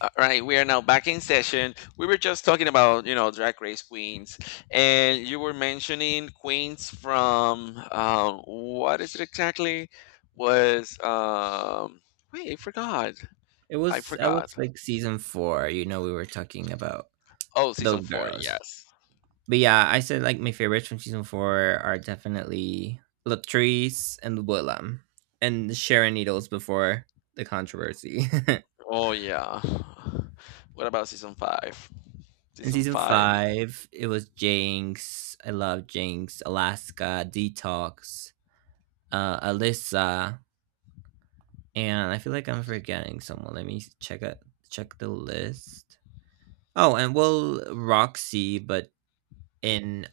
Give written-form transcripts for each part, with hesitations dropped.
All right, we are now back in session. We were just talking about, you know, Drag Race queens, and you were mentioning queens from what is it exactly? Was Wait, I forgot. It I was I was forgot. like season four. You know, we were talking about Oh, season those four. girls. Yes. But yeah, I said like my favorites from season four are definitely Latrice and Willem and Sharon Needles before the controversy. Oh yeah. What about season five? In Season season five. five, it was Jinx. I love Jinx, Alaska, Detox, Alyssa, and I feel like I'm forgetting someone. Let me check the list. Oh, and well, Roxy, but in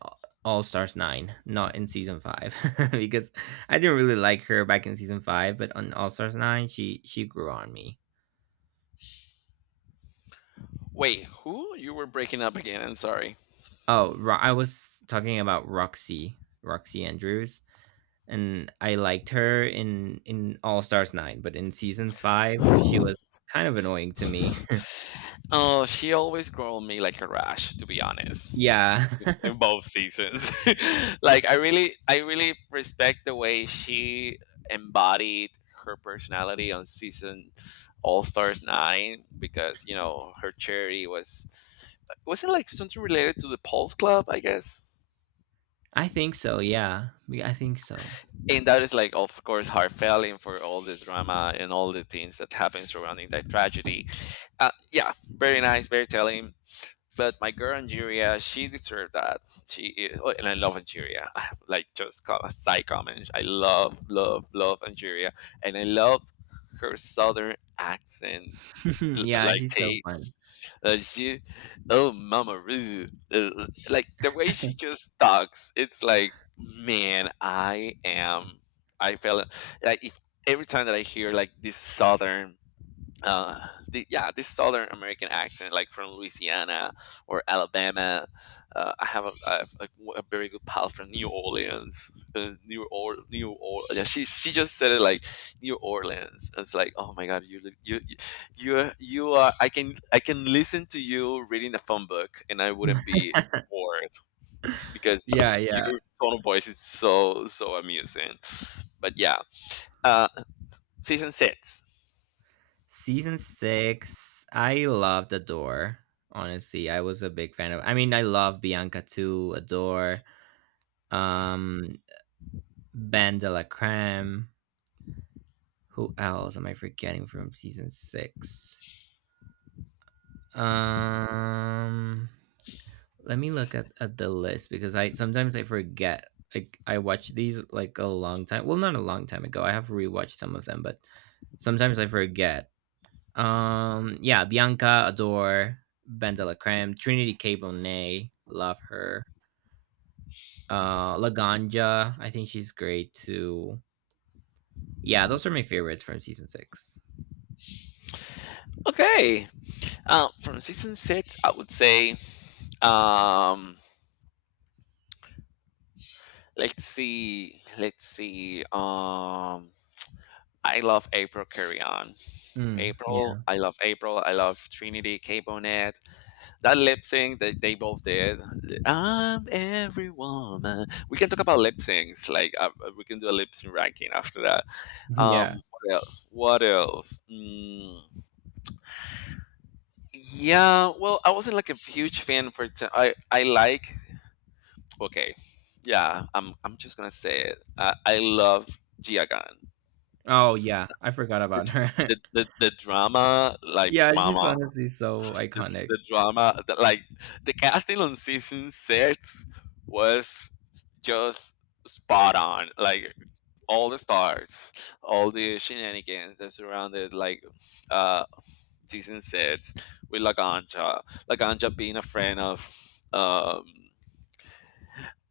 All Stars 9, not in season 5. Because I didn't really like her back in season 5, but on All Stars 9 she grew on me. Wait, who? You were breaking up again. I'm sorry. Oh, I was talking about Roxy, Roxy Andrews, and I liked her in All Stars 9, but in season 5 she was kind of annoying to me. Oh, she always growled me like a rash, to be honest. Yeah. In both seasons. Like I really respect the way she embodied her personality on season All Stars 9 because, you know, her charity was it like something related to the Pulse Club, I guess? I think so, yeah. I think so. And that is like of course heartfelt for all the drama and all the things that happen surrounding that tragedy. Yeah, very nice, very telling. But my girl Angeria, she deserved that. She is, oh, and I love Angeria. Like just a side comment. I love, love, love Angeria, and I love her southern accent. Yeah, Like she's so Tate, fun. She, oh mama, Ru, uh, like the way she just talks. It's like, man, I am. I feel like if every time that I hear like this southern uh, yeah, this Southern American accent, like from Louisiana or Alabama. I have a very good pal from New Orleans, New or New or yeah. She just said it like New Orleans. And it's like, oh my God, you are, you are. I can listen to you reading a phone book, and I wouldn't be bored because Yeah, yeah. your tone of voice is so so amusing. But yeah, uh, season six. Season 6, I loved Adore. Honestly, I was a big fan of I mean, I love Bianca too, Adore, um, Ben de la Creme. Who else am I forgetting from season 6? Um, Let me look at the list because I sometimes I forget. Like I watch these like a long time. Well, not a long time ago. I have rewatched some of them, but sometimes I forget. Yeah, Bianca, Adore, Ben de la Creme, Trinity K. Bonet, love her. Laganja, I think she's great too. Yeah, those are my favorites from season six. Okay. From season six, I would say, um, let's see, let's see. I love April Carry On. Mm, yeah. April. I love Trinity K Bonet. That lip sync that they both did. I'm every woman. We can talk about lip syncs. Like we can do a lip sync ranking after that. Yeah. What else? What else? Mm, yeah. Well, I wasn't like a huge fan for. I like okay, yeah, I'm just gonna say it. I love Gia Gunn. Oh yeah, I forgot about The, her. the drama, like Yeah, she's Mama, honestly so the, iconic. the drama, like the casting on season six was just spot on. Like all the stars, all the shenanigans that surrounded like uh season six with Laganja, Laganja being a friend of. Um,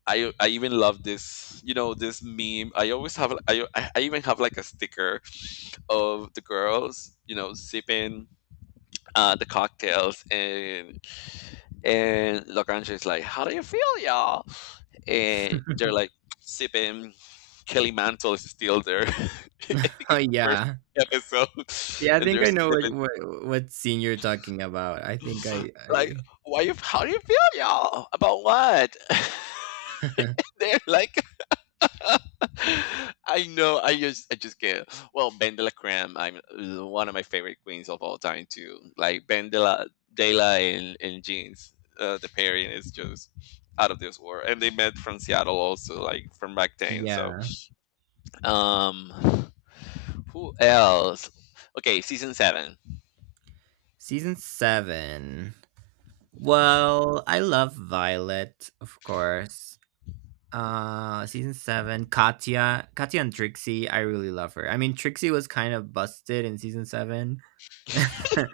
I even love this, you know, this meme. I always have I even have like a sticker of the girls, you know, sipping the cocktails, and Lagrange is like, "How do you feel, y'all?" And they're like sipping. Kelly Mantle is still there. I think Oh it's the first yeah, episode, yeah. I and think they're I know sipping. What scene you're talking about. I think I, Like, I why you? How do you feel, y'all? About what? They're like I know. I just can't. Well, Ben de la Creme, I'm one of my favorite queens of all time too. Like Ben de la Dela and Jeans, the pairing is just out of this world. And they met from Seattle also, like from back then. So, Yeah. um, who else? Okay, season seven. Season seven. Well, I love Violet, of course. Season seven, Katya, Katya and Trixie. I really love her. I mean, Trixie was kind of busted in season seven,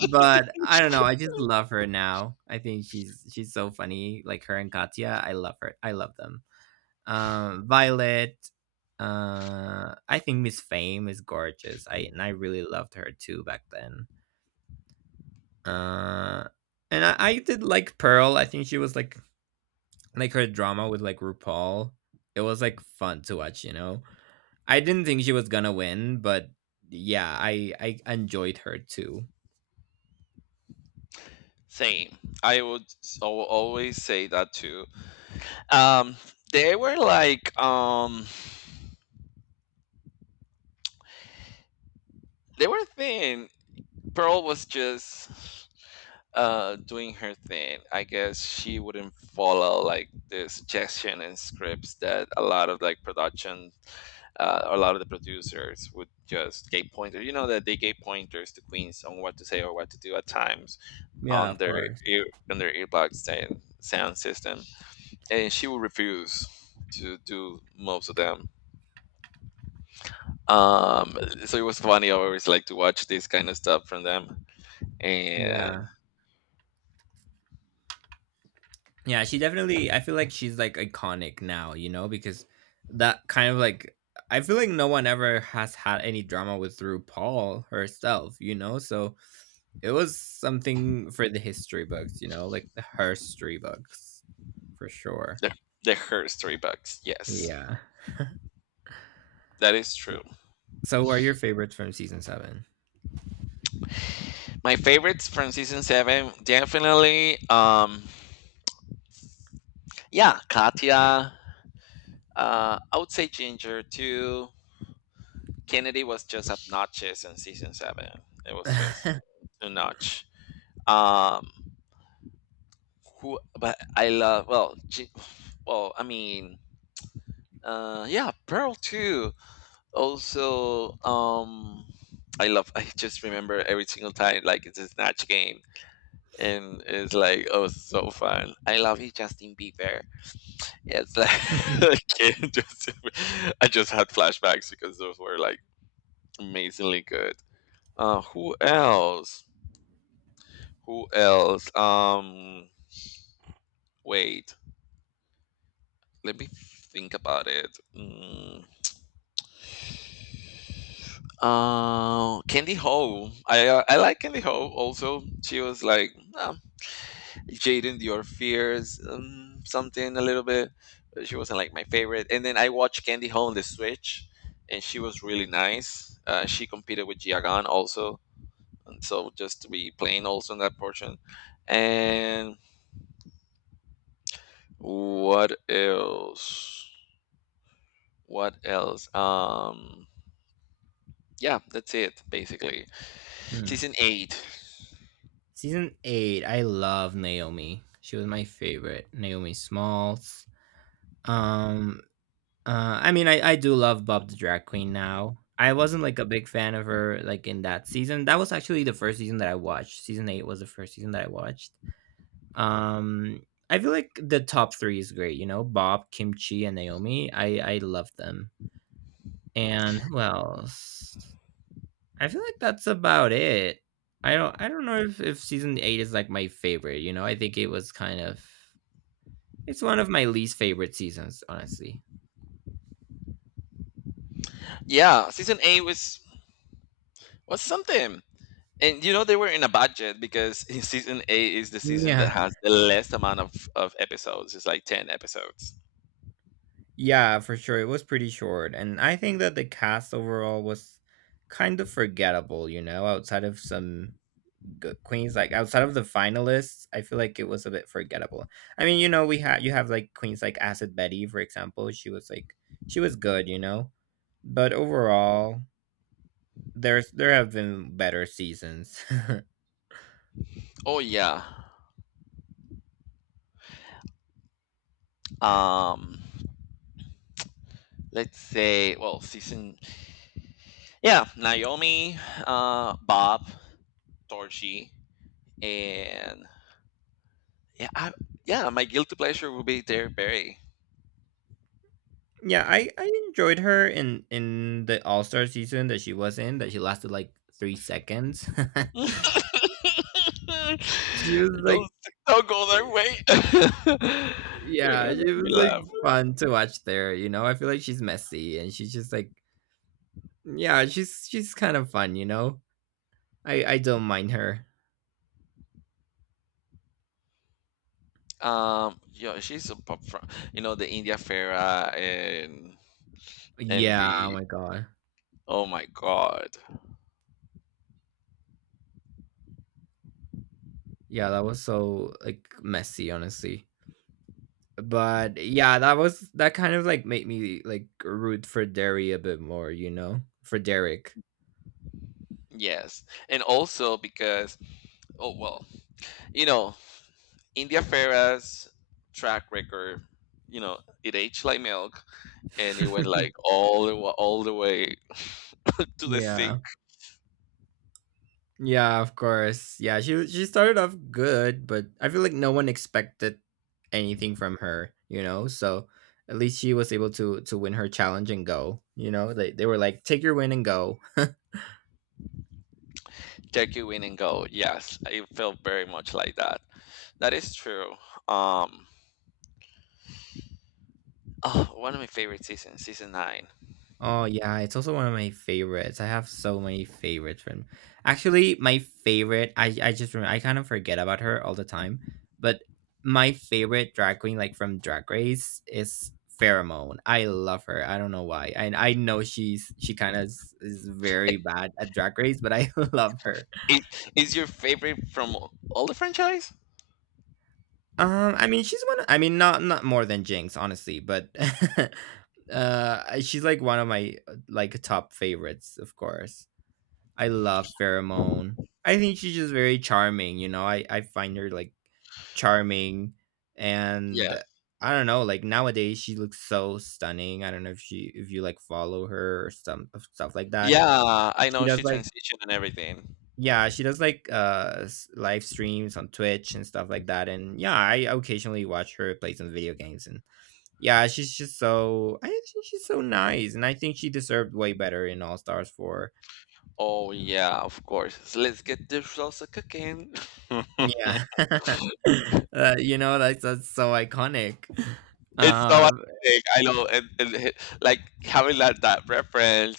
but I don't know. I just love her now. I think she's so funny. Like her and Katya, I love her. I love them. Violet. I think Miss Fame is gorgeous. I and I really loved her too back then. Uh, and I did like Pearl. I think she was like her drama with like RuPaul. It was like fun to watch, you know. I didn't think she was gonna win, but yeah, I enjoyed her too. Same. I would always say that too. Um, they were like, they were thin. Pearl was just doing her thing. I guess she wouldn't follow like the suggestion and scripts that a lot of like production, a lot of the producers would just gave pointer, you know, that they gave pointers to queens on what to say or what to do at times Yeah, on of their course. ear on their earbox sound, sound system, and she would refuse to do most of them. um so it was funny always like to watch this kind of stuff from them. And Yeah. Yeah, she definitely I feel like she's like iconic now, you know, because that kind of like I feel like no one ever has had any drama with RuPaul herself, you know? So it was something for the history books, you know, like the herstory books for sure. the the her story bugs, yes, Yeah. that is true. So, what are your favorites from season seven? My favorites from season seven, definitely. Yeah, Katya. I would say Ginger too. Kennedy was just obnoxious in season seven. It was just too much. Um, who? But I love. Well, I mean, yeah, Pearl too. Also, I love. I just remember every single time, like it's a snatch game, and it's like oh, so fun. I love you, Justin Bieber. Yes, okay, just I just had flashbacks because those were like amazingly good. Who else? Who else? Wait, let me think about it. Mm. Candy Ho. I like Candy Ho. Also, she was like, "Ah, Jaden Your Fears, something a little bit. She wasn't like my favorite. And then I watched Candy Ho on the Switch, and she was really nice. She competed with Jiagan also, and so just to be playing also in that portion. And what else? What else? Yeah, that's it basically. Hmm. Season eight. Season eight, I love Naomi. She was my favorite. Naomi Smalls. Um, I mean, I do love Bob the Drag Queen now. I wasn't like a big fan of her like in that season. That was actually the first season that I watched. Season eight was the first season that I watched. Um, I feel like the top three is great. You know, Bob, Kimchi, and Naomi. I love them. And who else? I feel like that's about it. I don't know if season eight is like my favorite. You know, I think it was kind of it's one of my least favorite seasons, honestly. Yeah, season eight was something. And you know they were in a budget because season eight is the season that Yeah, has the less amount of episodes. It's like 10 episodes. yeah, for sure. It was pretty short, and I think that the cast overall was kind of forgettable. You know, outside of some queens, like outside of the finalists, I feel like it was a bit forgettable. I mean, you know, we had you have like queens like Acid Betty, for example. She was like she was good, you know, but overall there have been better seasons. Oh yeah. Um let's say well season, yeah, Naomi, Bob, Torchy, and yeah, I, yeah, my guilty pleasure will be Derek Barry. Yeah, I enjoyed her in the all-star season that she was in, that she lasted like 3 seconds. don't She was like don't go that way. You're yeah, gonna she make me was like laugh. fun to watch there, you know. I feel like she's messy and she's just like yeah, she's kind of fun, you know. I don't mind her. Yeah, she's a pop from you know the India Farah and Yeah. Oh the my god. oh my god, Yeah, that was so like messy, honestly. But yeah, that was that kind of like made me like root for Derry a bit more, you know? For Derek. yes, and also because oh well, you know India Farah's track record, you know it aged like milk, and it went like all all the way to the sink. Yeah. Yeah, of course. Yeah, she started off good, but I feel like no one expected anything from her, you know? So at least she was able to win her challenge and go, you know? They were like take your win and go. Take you in and go. Yes, it felt very much like that. That is true. Um, oh, one of my favorite seasons, season nine. Oh yeah, it's also one of my favorites. I have so many favorites from. Actually, my favorite, I just remember, I kind of forget about her all the time, but my favorite drag queen like from Drag Race is Pheromone. I love her. I don't know why. I know she's she kind of is very bad at Drag Race, but I love her. Is, is your favorite from all the franchise? I mean, she's one. Of, I mean, not not more than Jinx, honestly, but she's like one of my like top favorites, of course. I love Pheromone. I think she's just very charming, you know. I find her like charming and Yeah. I don't know, like nowadays she looks so stunning. I don't know if she if you like follow her or some stuff like that. Yeah, I She know she does like transitioned and everything. yeah, she does like live streams on Twitch and stuff like that, and yeah, I occasionally watch her play some video games and yeah, she's just so I think she's so nice and I think she deserved way better in All Stars 4. Oh yeah, of course. So let's get the salsa cooking. Yeah. You know, that's so iconic. It's so Uh, iconic. I know, and like having that that reference.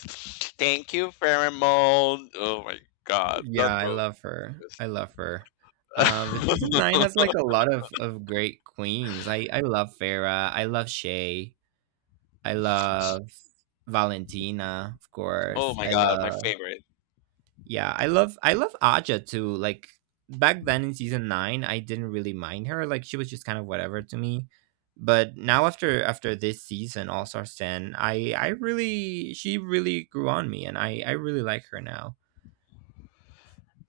Thank you, pheromone. Oh my god, yeah, not I roses. love her. I love her. But season nine has like a lot of great queens. I love Farah. I love Shay. I love Valentina, of Oh course. my I god, my love favorite. Yeah, I love Aja too. Like back then in season nine, I didn't really mind her. Like she was just kind of whatever to me. But now after after this season, All Star Ten, I really she really grew on me, and I really like her now.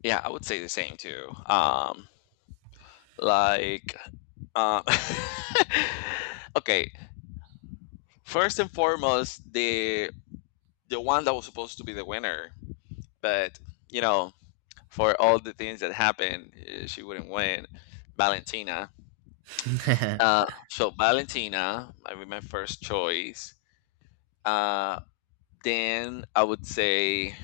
Yeah, I would say the same too. Like, uh, okay, first and foremost, the one that was supposed to be the winner, but you know, for all the things that happened, eh, she wouldn't win. Valentina. So Valentina, I mean, my first choice. Uh, then I would say,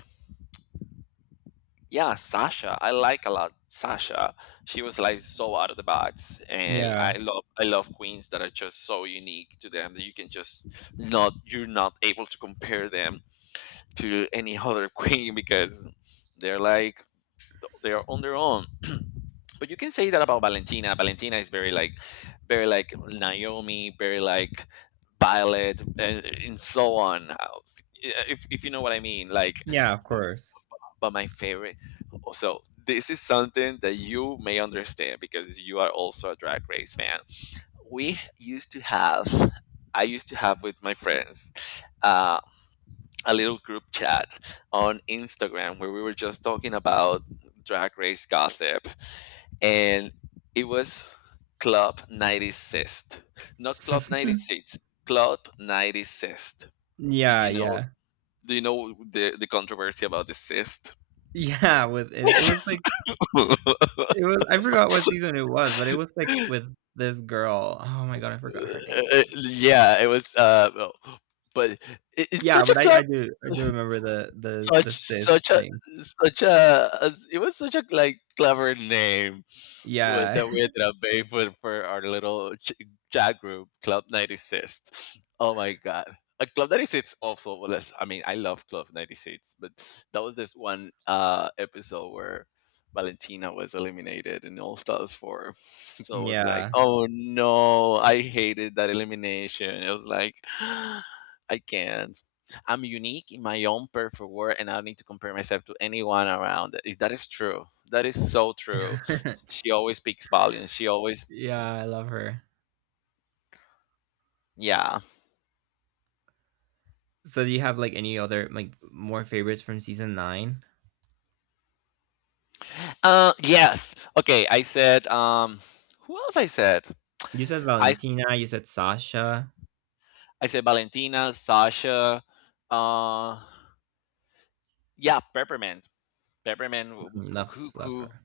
yeah, Sasha. I like a lot Sasha. She was like so out of the box, and Yeah, I love queens that are just so unique to them that you can just not you're not able to compare them to any other queen because they're like they're on their own. But you can say that about Valentina. Valentina is very like Naomi, very like Violet, and so on. If you know what I mean, like. yeah, of course. But my favorite. So this is something that you may understand because you are also a Drag Race fan. We used to have. I used to have with my friends. Uh, a little group chat on Instagram where we were just talking about drag race gossip and it was Club 96. Not Club 96, Club 96. Do Yeah, you know yeah, do you know the controversy about the cyst? yeah. With it, it was like it was I forgot what season it was, but it was like with this girl. Oh my god, I forgot her name. Yeah, it was well, but it, it's Yeah, such a but I club I do remember the the such the sis such a thing. such a it was such a like clever name Yeah. that we ended up paying for our chat group, Club 96. Oh my god. Club 96 also was I mean, I love Club 96, but that was this one episode where Valentina was eliminated in All Stars 4. So it was like, Yeah. oh no, I hated that elimination. It was like I can't. I'm unique in my own perfect world and I don't need to compare myself to anyone around. It- That is true. That is so true. She always speaks volumes. She always, Yeah, I love her. yeah. So do you have, like, any other, like, more favorites from season 9? Yes. Okay, I said. Who else I said? You said I Valentina, you said Sasha. I said Valentina, Sasha. Uh, yeah, Peppermint. Peppermint, w- Mm, love love Cuckoo, her.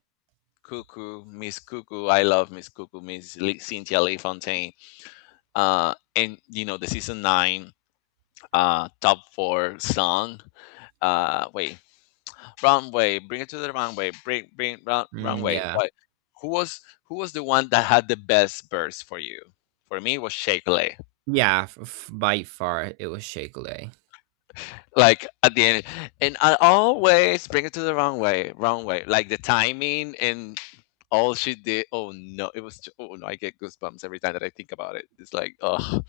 Cuckoo, Miss Cuckoo. I love Miss Cuckoo, Cynthia Lee Fontaine. And you know the season nine, top four song. Uh, wait, runway, bring it to the runway, Mm, runway. yeah. What? Who was who was the one that had the best burst for you? For me, it was Shake Lay. Yeah, f f by far, it was Shea Coulee. Like at the end, and I always bring it to the runway, runway. Like the timing and all she did. Oh no, it was. Oh no, I get goosebumps every time that I think about it. It's like, oh,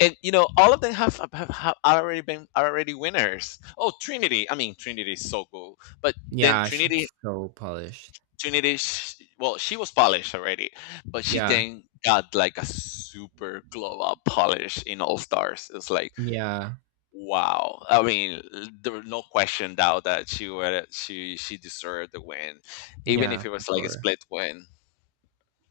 and you know, all of them have have already been are already winners. Oh, Trinity. I mean, Trinity is so cool, but then Yeah, Trinity she's so polished. opportunities. Well, she was polished already, but she Yeah. then got like a super glow up polish in All Stars. It's like Yeah. wow. I mean, there was no question doubt that she would she deserved the win, even if Yeah, it for was like a sure. split win.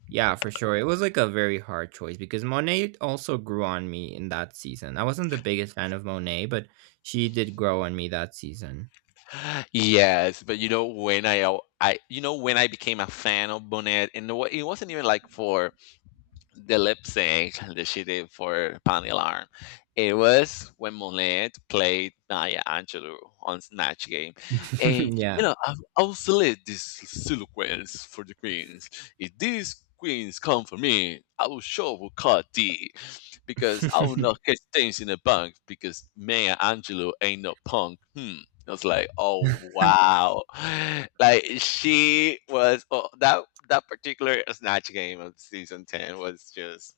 Yeah, for sure. It was like a very hard choice because Monet also grew on me in that season. I wasn't the biggest fan of Monet, but she did grow on me that season. Yes, but you know when I became a fan of Bonet, and it wasn't even like for the lip sync that she did for Pani Alarm. It was when Monet played Maya Angelou on Snatch Game. And, you Yeah. know, I've obsolete this sequence for the queens. If these queens come for me, I will sure will cut D because I will not catch things in the bunk because Maya Angelou ain't no punk. Hmm. I was like, oh wow, like she was oh, that particular snatch game of season 10 was just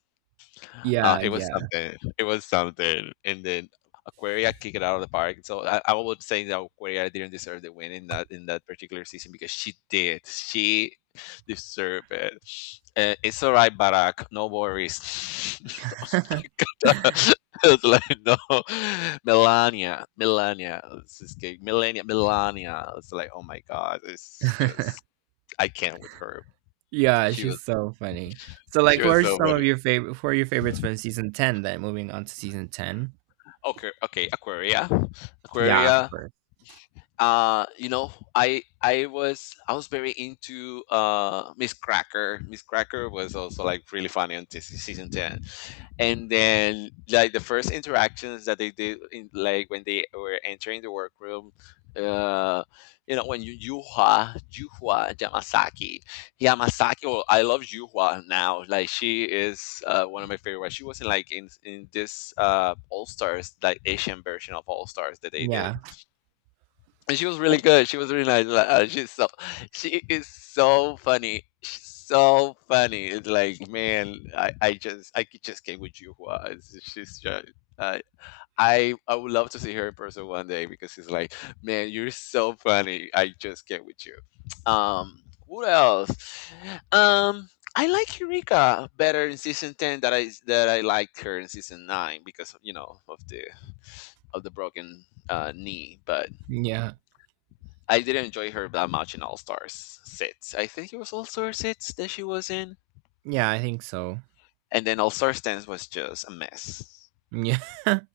Yeah, it was yeah. something. It was something. And then Aquaria kicked it out of the park. So I would say that Aquaria didn't deserve the win in that particular season because she did. She deserved it. It's all right, Barack. No worries. Oh my God. I was like, no, Melania, Melania, this is gay. Melania, Melania. It's like, oh my God, it's just I can't with her. Yeah, She was, she's so funny. So she like who was are so some of funny. your favorite who are your favorites from season 10 then moving on to season 10? Okay, okay, Aquaria, Yeah, of Aquaria course. I was very into Miss Cracker was also like really funny on season 10, and then, like, the first interactions that they did in, like, when they were entering the workroom. Uh you know when you Yuhua Yamasaki. Well, I love Yuhua now. Like, she is one of my favorite. She was in, like, in this All Stars, like, Asian version of All Stars that they did. Yeah. And she was really good. She was really nice. Like, she is so funny. She's so funny. It's like, man, I just I c- just came with you. She's just. Uh, I would love to see her in person one day because she's like, man, you're so funny. I just came with you. What else? Um, I like Eureka better in season 10 that I liked her in season nine because you know of the broken knee. But Yeah. I didn't enjoy her that much in All Stars 6. I think it was All Stars 6 that she was in. Yeah, I think so. And then All Stars 10 was just a mess. Yeah.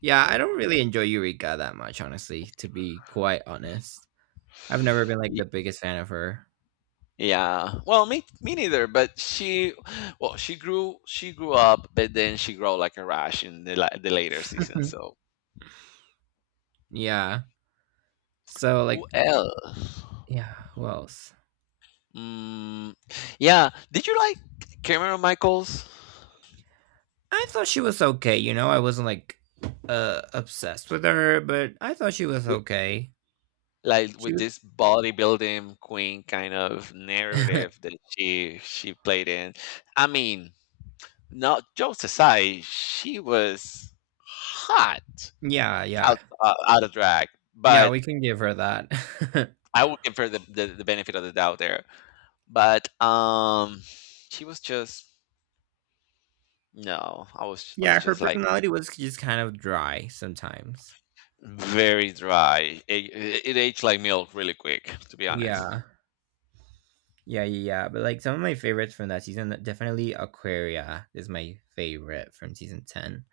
Yeah, I don't really enjoy Eureka that much honestly, to be quite honest. I've never been like Y- the biggest fan of her. Yeah. Well, me neither, but she grew up, but then she grew like a rash in the later season. Mhm. So, Yeah. So who like else? yeah, who else? Mm, yeah, did you like Cameron Michaels? I thought she was okay, you know, I wasn't like obsessed with her, but I thought she was With, okay. like She with was this bodybuilding queen kind of narrative that she played in. I mean, no, jokes aside, she was hot yeah, out yeah. out of drag, Yeah, but we can give her that. I will give her the benefit of the doubt there. But she was just no, I was Yeah, her just like personality was just kind of dry sometimes. very dry. It aged like milk really quick, to be honest. Yeah. Yeah, yeah, yeah. But like some of my favorites from that season, definitely Aquaria is my favorite from season 10.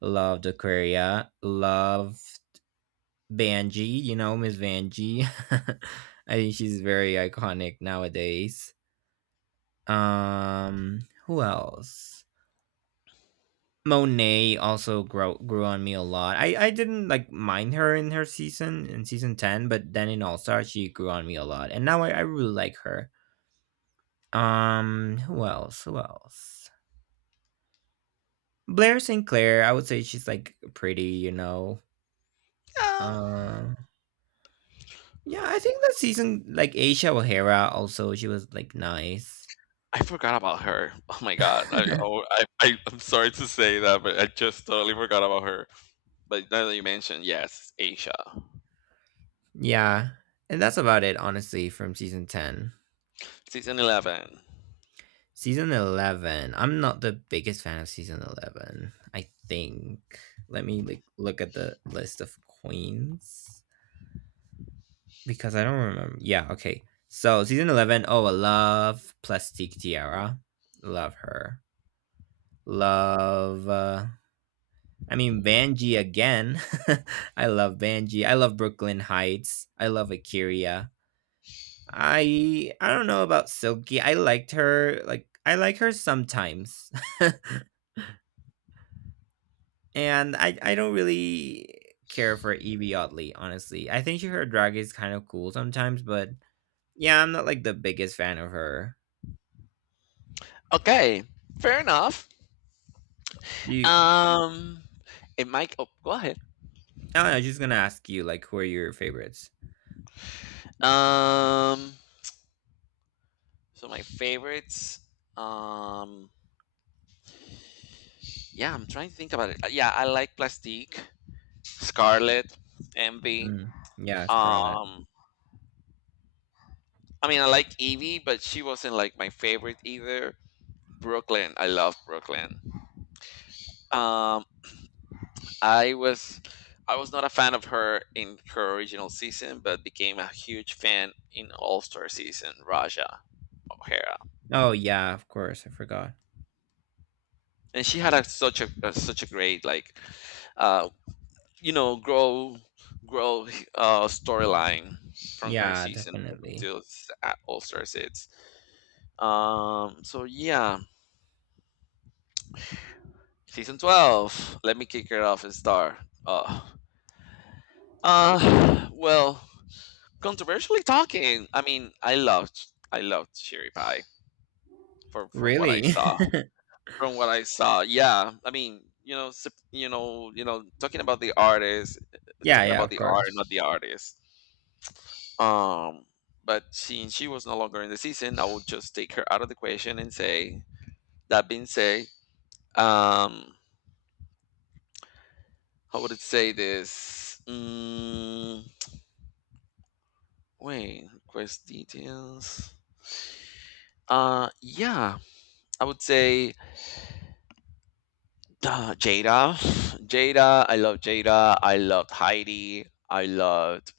Loved Aquaria. Love Vanjie, you know, Miss Vanjie. I think she's very iconic nowadays. Um, who else? Monet also grew on me a lot. I didn't like mind her in her season in season 10, but then in All Star she grew on me a lot. And now I really like her. Who else? Who else? Blair St. Clair, I would say she's like pretty, you know. Yeah, Um, yeah, I think that season like Asia O'Hara also she was like nice. I forgot about her. Oh my God, oh, I'm sorry to say that, but I just totally forgot about her. But now that you mentioned, yes, Asia, Yeah, and that's about it, honestly, from season 10. season 11. Season 11, I'm not the biggest fan of season 11. I think let me like look at the list of queens because I don't remember. Yeah, okay. So, season 11, oh, I love Plastic Tiara. Love her. Love I mean Banji again. I love Banji. I love Brooklyn Heights. I love Akira. I don't know about Silky. I liked her. Like I like her sometimes. And I don't really care for Evie Oddly, honestly. I think her drag is kind of cool sometimes, but yeah, I'm not like the biggest fan of her. Okay, fair enough. Do you Um, it might. Oh, go ahead. Oh, I don't know, just gonna ask you like who are your favorites? Um, so my favorites. Um, yeah, I'm trying to think about it. Yeah, I like Plastique, Scarlet, Envy. Mm. Yeah, Scarlett. Um, I mean, I like Evie, but she wasn't like my favorite either. Brooklyn, I love Brooklyn. Um, I was, I was not a fan of her in her original season, but became a huge fan in All Star season. Raja O'Hara. Oh yeah, of course. I forgot. And she had a such a great, like, uh grow grow storyline from her Yeah, season up definitely. until all star sits. So yeah, season 12. Let me kick her off and star. uh well, controversially talking, I mean, I loved Cherry Pie from what I Really? saw, yeah. I mean, talking about the artist, Yeah, talking yeah, about of the art, course. not the artist. Um, but since she was no longer in the season, I would just take her out of the equation and say, that being said, um, how would it say this? Wait, quest details. Yeah, I would say. Jada, Jada, I love Jada. I loved Heidi. I loved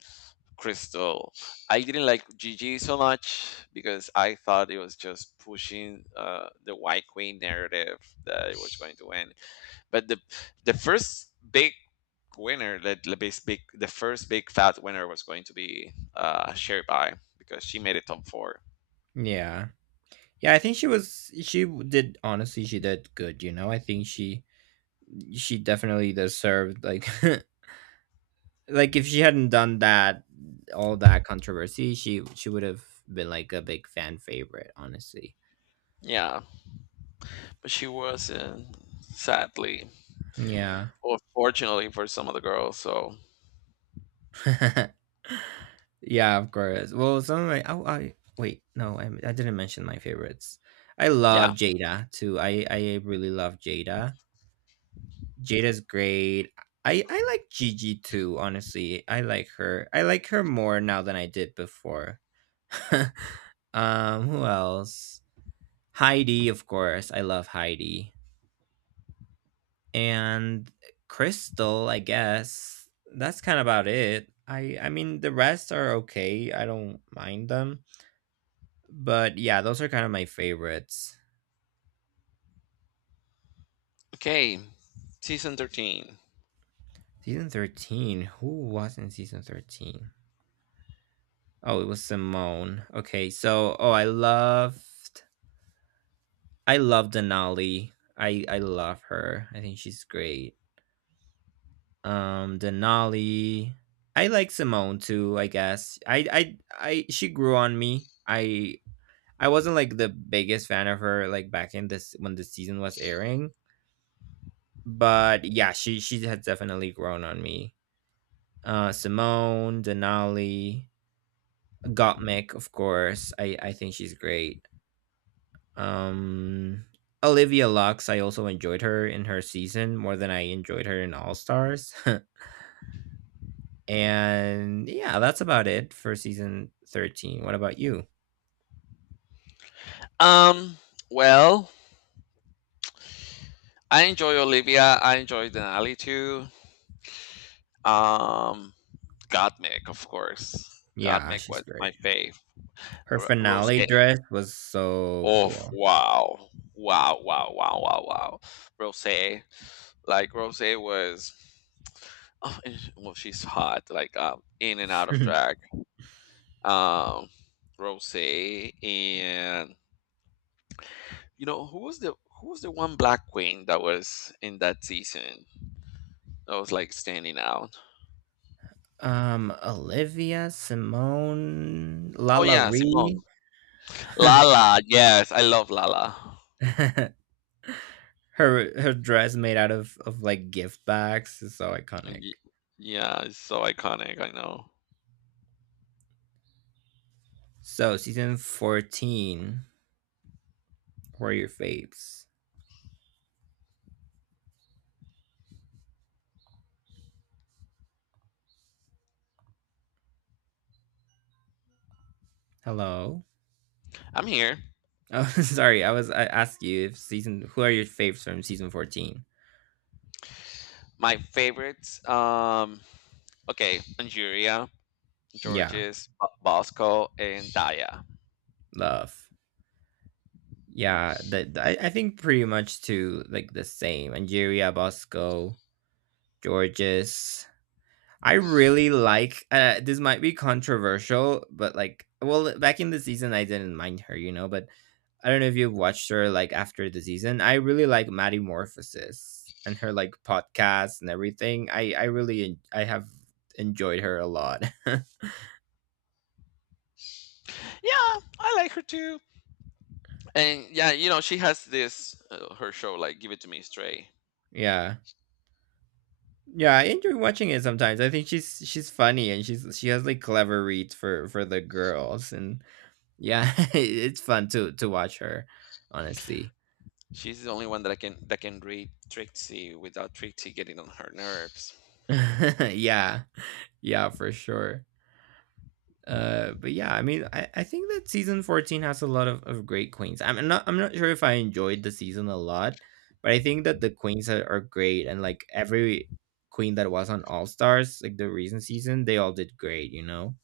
Crystal. I didn't like Gigi so much because I thought it was just pushing the White Queen narrative that it was going to win. But the first big winner, the bas- big, the first big fat winner was going to be Sherry Pie because she made it top four. Yeah. Yeah, I think she was she w- did honestly she did good. I think she definitely deserved like like if she hadn't done that all that controversy she would have been like a big fan favorite honestly. Yeah, but she wasn't, sadly, Yeah. or fortunately for some of the girls. So Yeah, of course. Well, some of my— oh I didn't mention my favorites. I love yeah. Jada too. I really love Jada. Jada's great. I like Gigi too, honestly. I like her. I like her more now than I did before. Um, who else? Heidi, of course. I love Heidi. And Crystal, I guess. That's kind of about it. I mean the rest are okay. I don't mind them. But yeah, those are kind of my favorites. Okay, season 13. Season 13. Who was in season 13? Oh, it was Simone. Oh, I love Denali. I love her. I think she's great. Um, Denali. I like Simone too, I guess. I she grew on me. I wasn't like the biggest fan of her like back in this when the season was airing, but yeah, she has definitely grown on me. Uh, Simone, Denali, Gottmik, of course. I think she's great. Um, Olivia Lux, I also enjoyed her in her season more than I enjoyed her in All Stars. And yeah, that's about it for season 13. What about you? Um, well, I enjoy Olivia. I enjoy Denali too. Um, Gottmik, of course. Yeah, Gottmik she's was my great. fave. Her Rose. finale dress was so Oh, cool. wow. Wow, wow, wow, wow, wow. Rose. Like, Rose was. Oh, and well, she's hot, like, in and out of drag. Um, Rose. And you know who was the one black queen that was in that season that was like standing out. Um, Olivia, Simone, Oh Lala yeah, Simone. Ree. Lala, yes, I love Lala. Her her dress made out of like gift bags is so iconic. Y- yeah, it's so iconic, I know. So season 14. Who are your faves? Hello. I'm here. Oh, sorry. I asked you if season. Who are your faves from season 14? My favorites. Okay, Nigeria, Yeah, Georges, Bosco, and Daya. love. Yeah, I think pretty much to like the same. Angeria, Bosco, Georges. I really like this might be controversial, but like well back in the season I didn't mind her, you know, but I don't know if you've watched her like after the season. I really like Maddie Morphosis and her like podcast and everything. I have enjoyed her a lot. Yeah, I like her too. And yeah, you know, she has this her show, like, give it to me straight. Yeah. Yeah, I enjoy watching it sometimes. I think she's funny and she has like clever reads for the girls, and yeah, it's fun to watch her, honestly. She's the only one that I can that can read Trixie without Trixie getting on her nerves. Yeah. Yeah, for sure. Uh, but yeah, I mean I think that season 14 has a lot of great queens. I'm not sure if I enjoyed the season a lot, but I think that the queens are great, and like every queen that was on All Stars, like the recent season, they all did great, you know.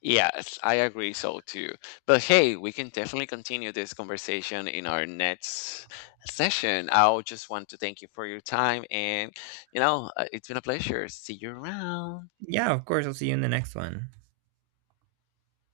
Yes, I agree so too. But hey, we can definitely continue this conversation in our next session. I just want to thank you for your time and, it's been a pleasure. See you around. Yeah, of course. I'll see you in the next one.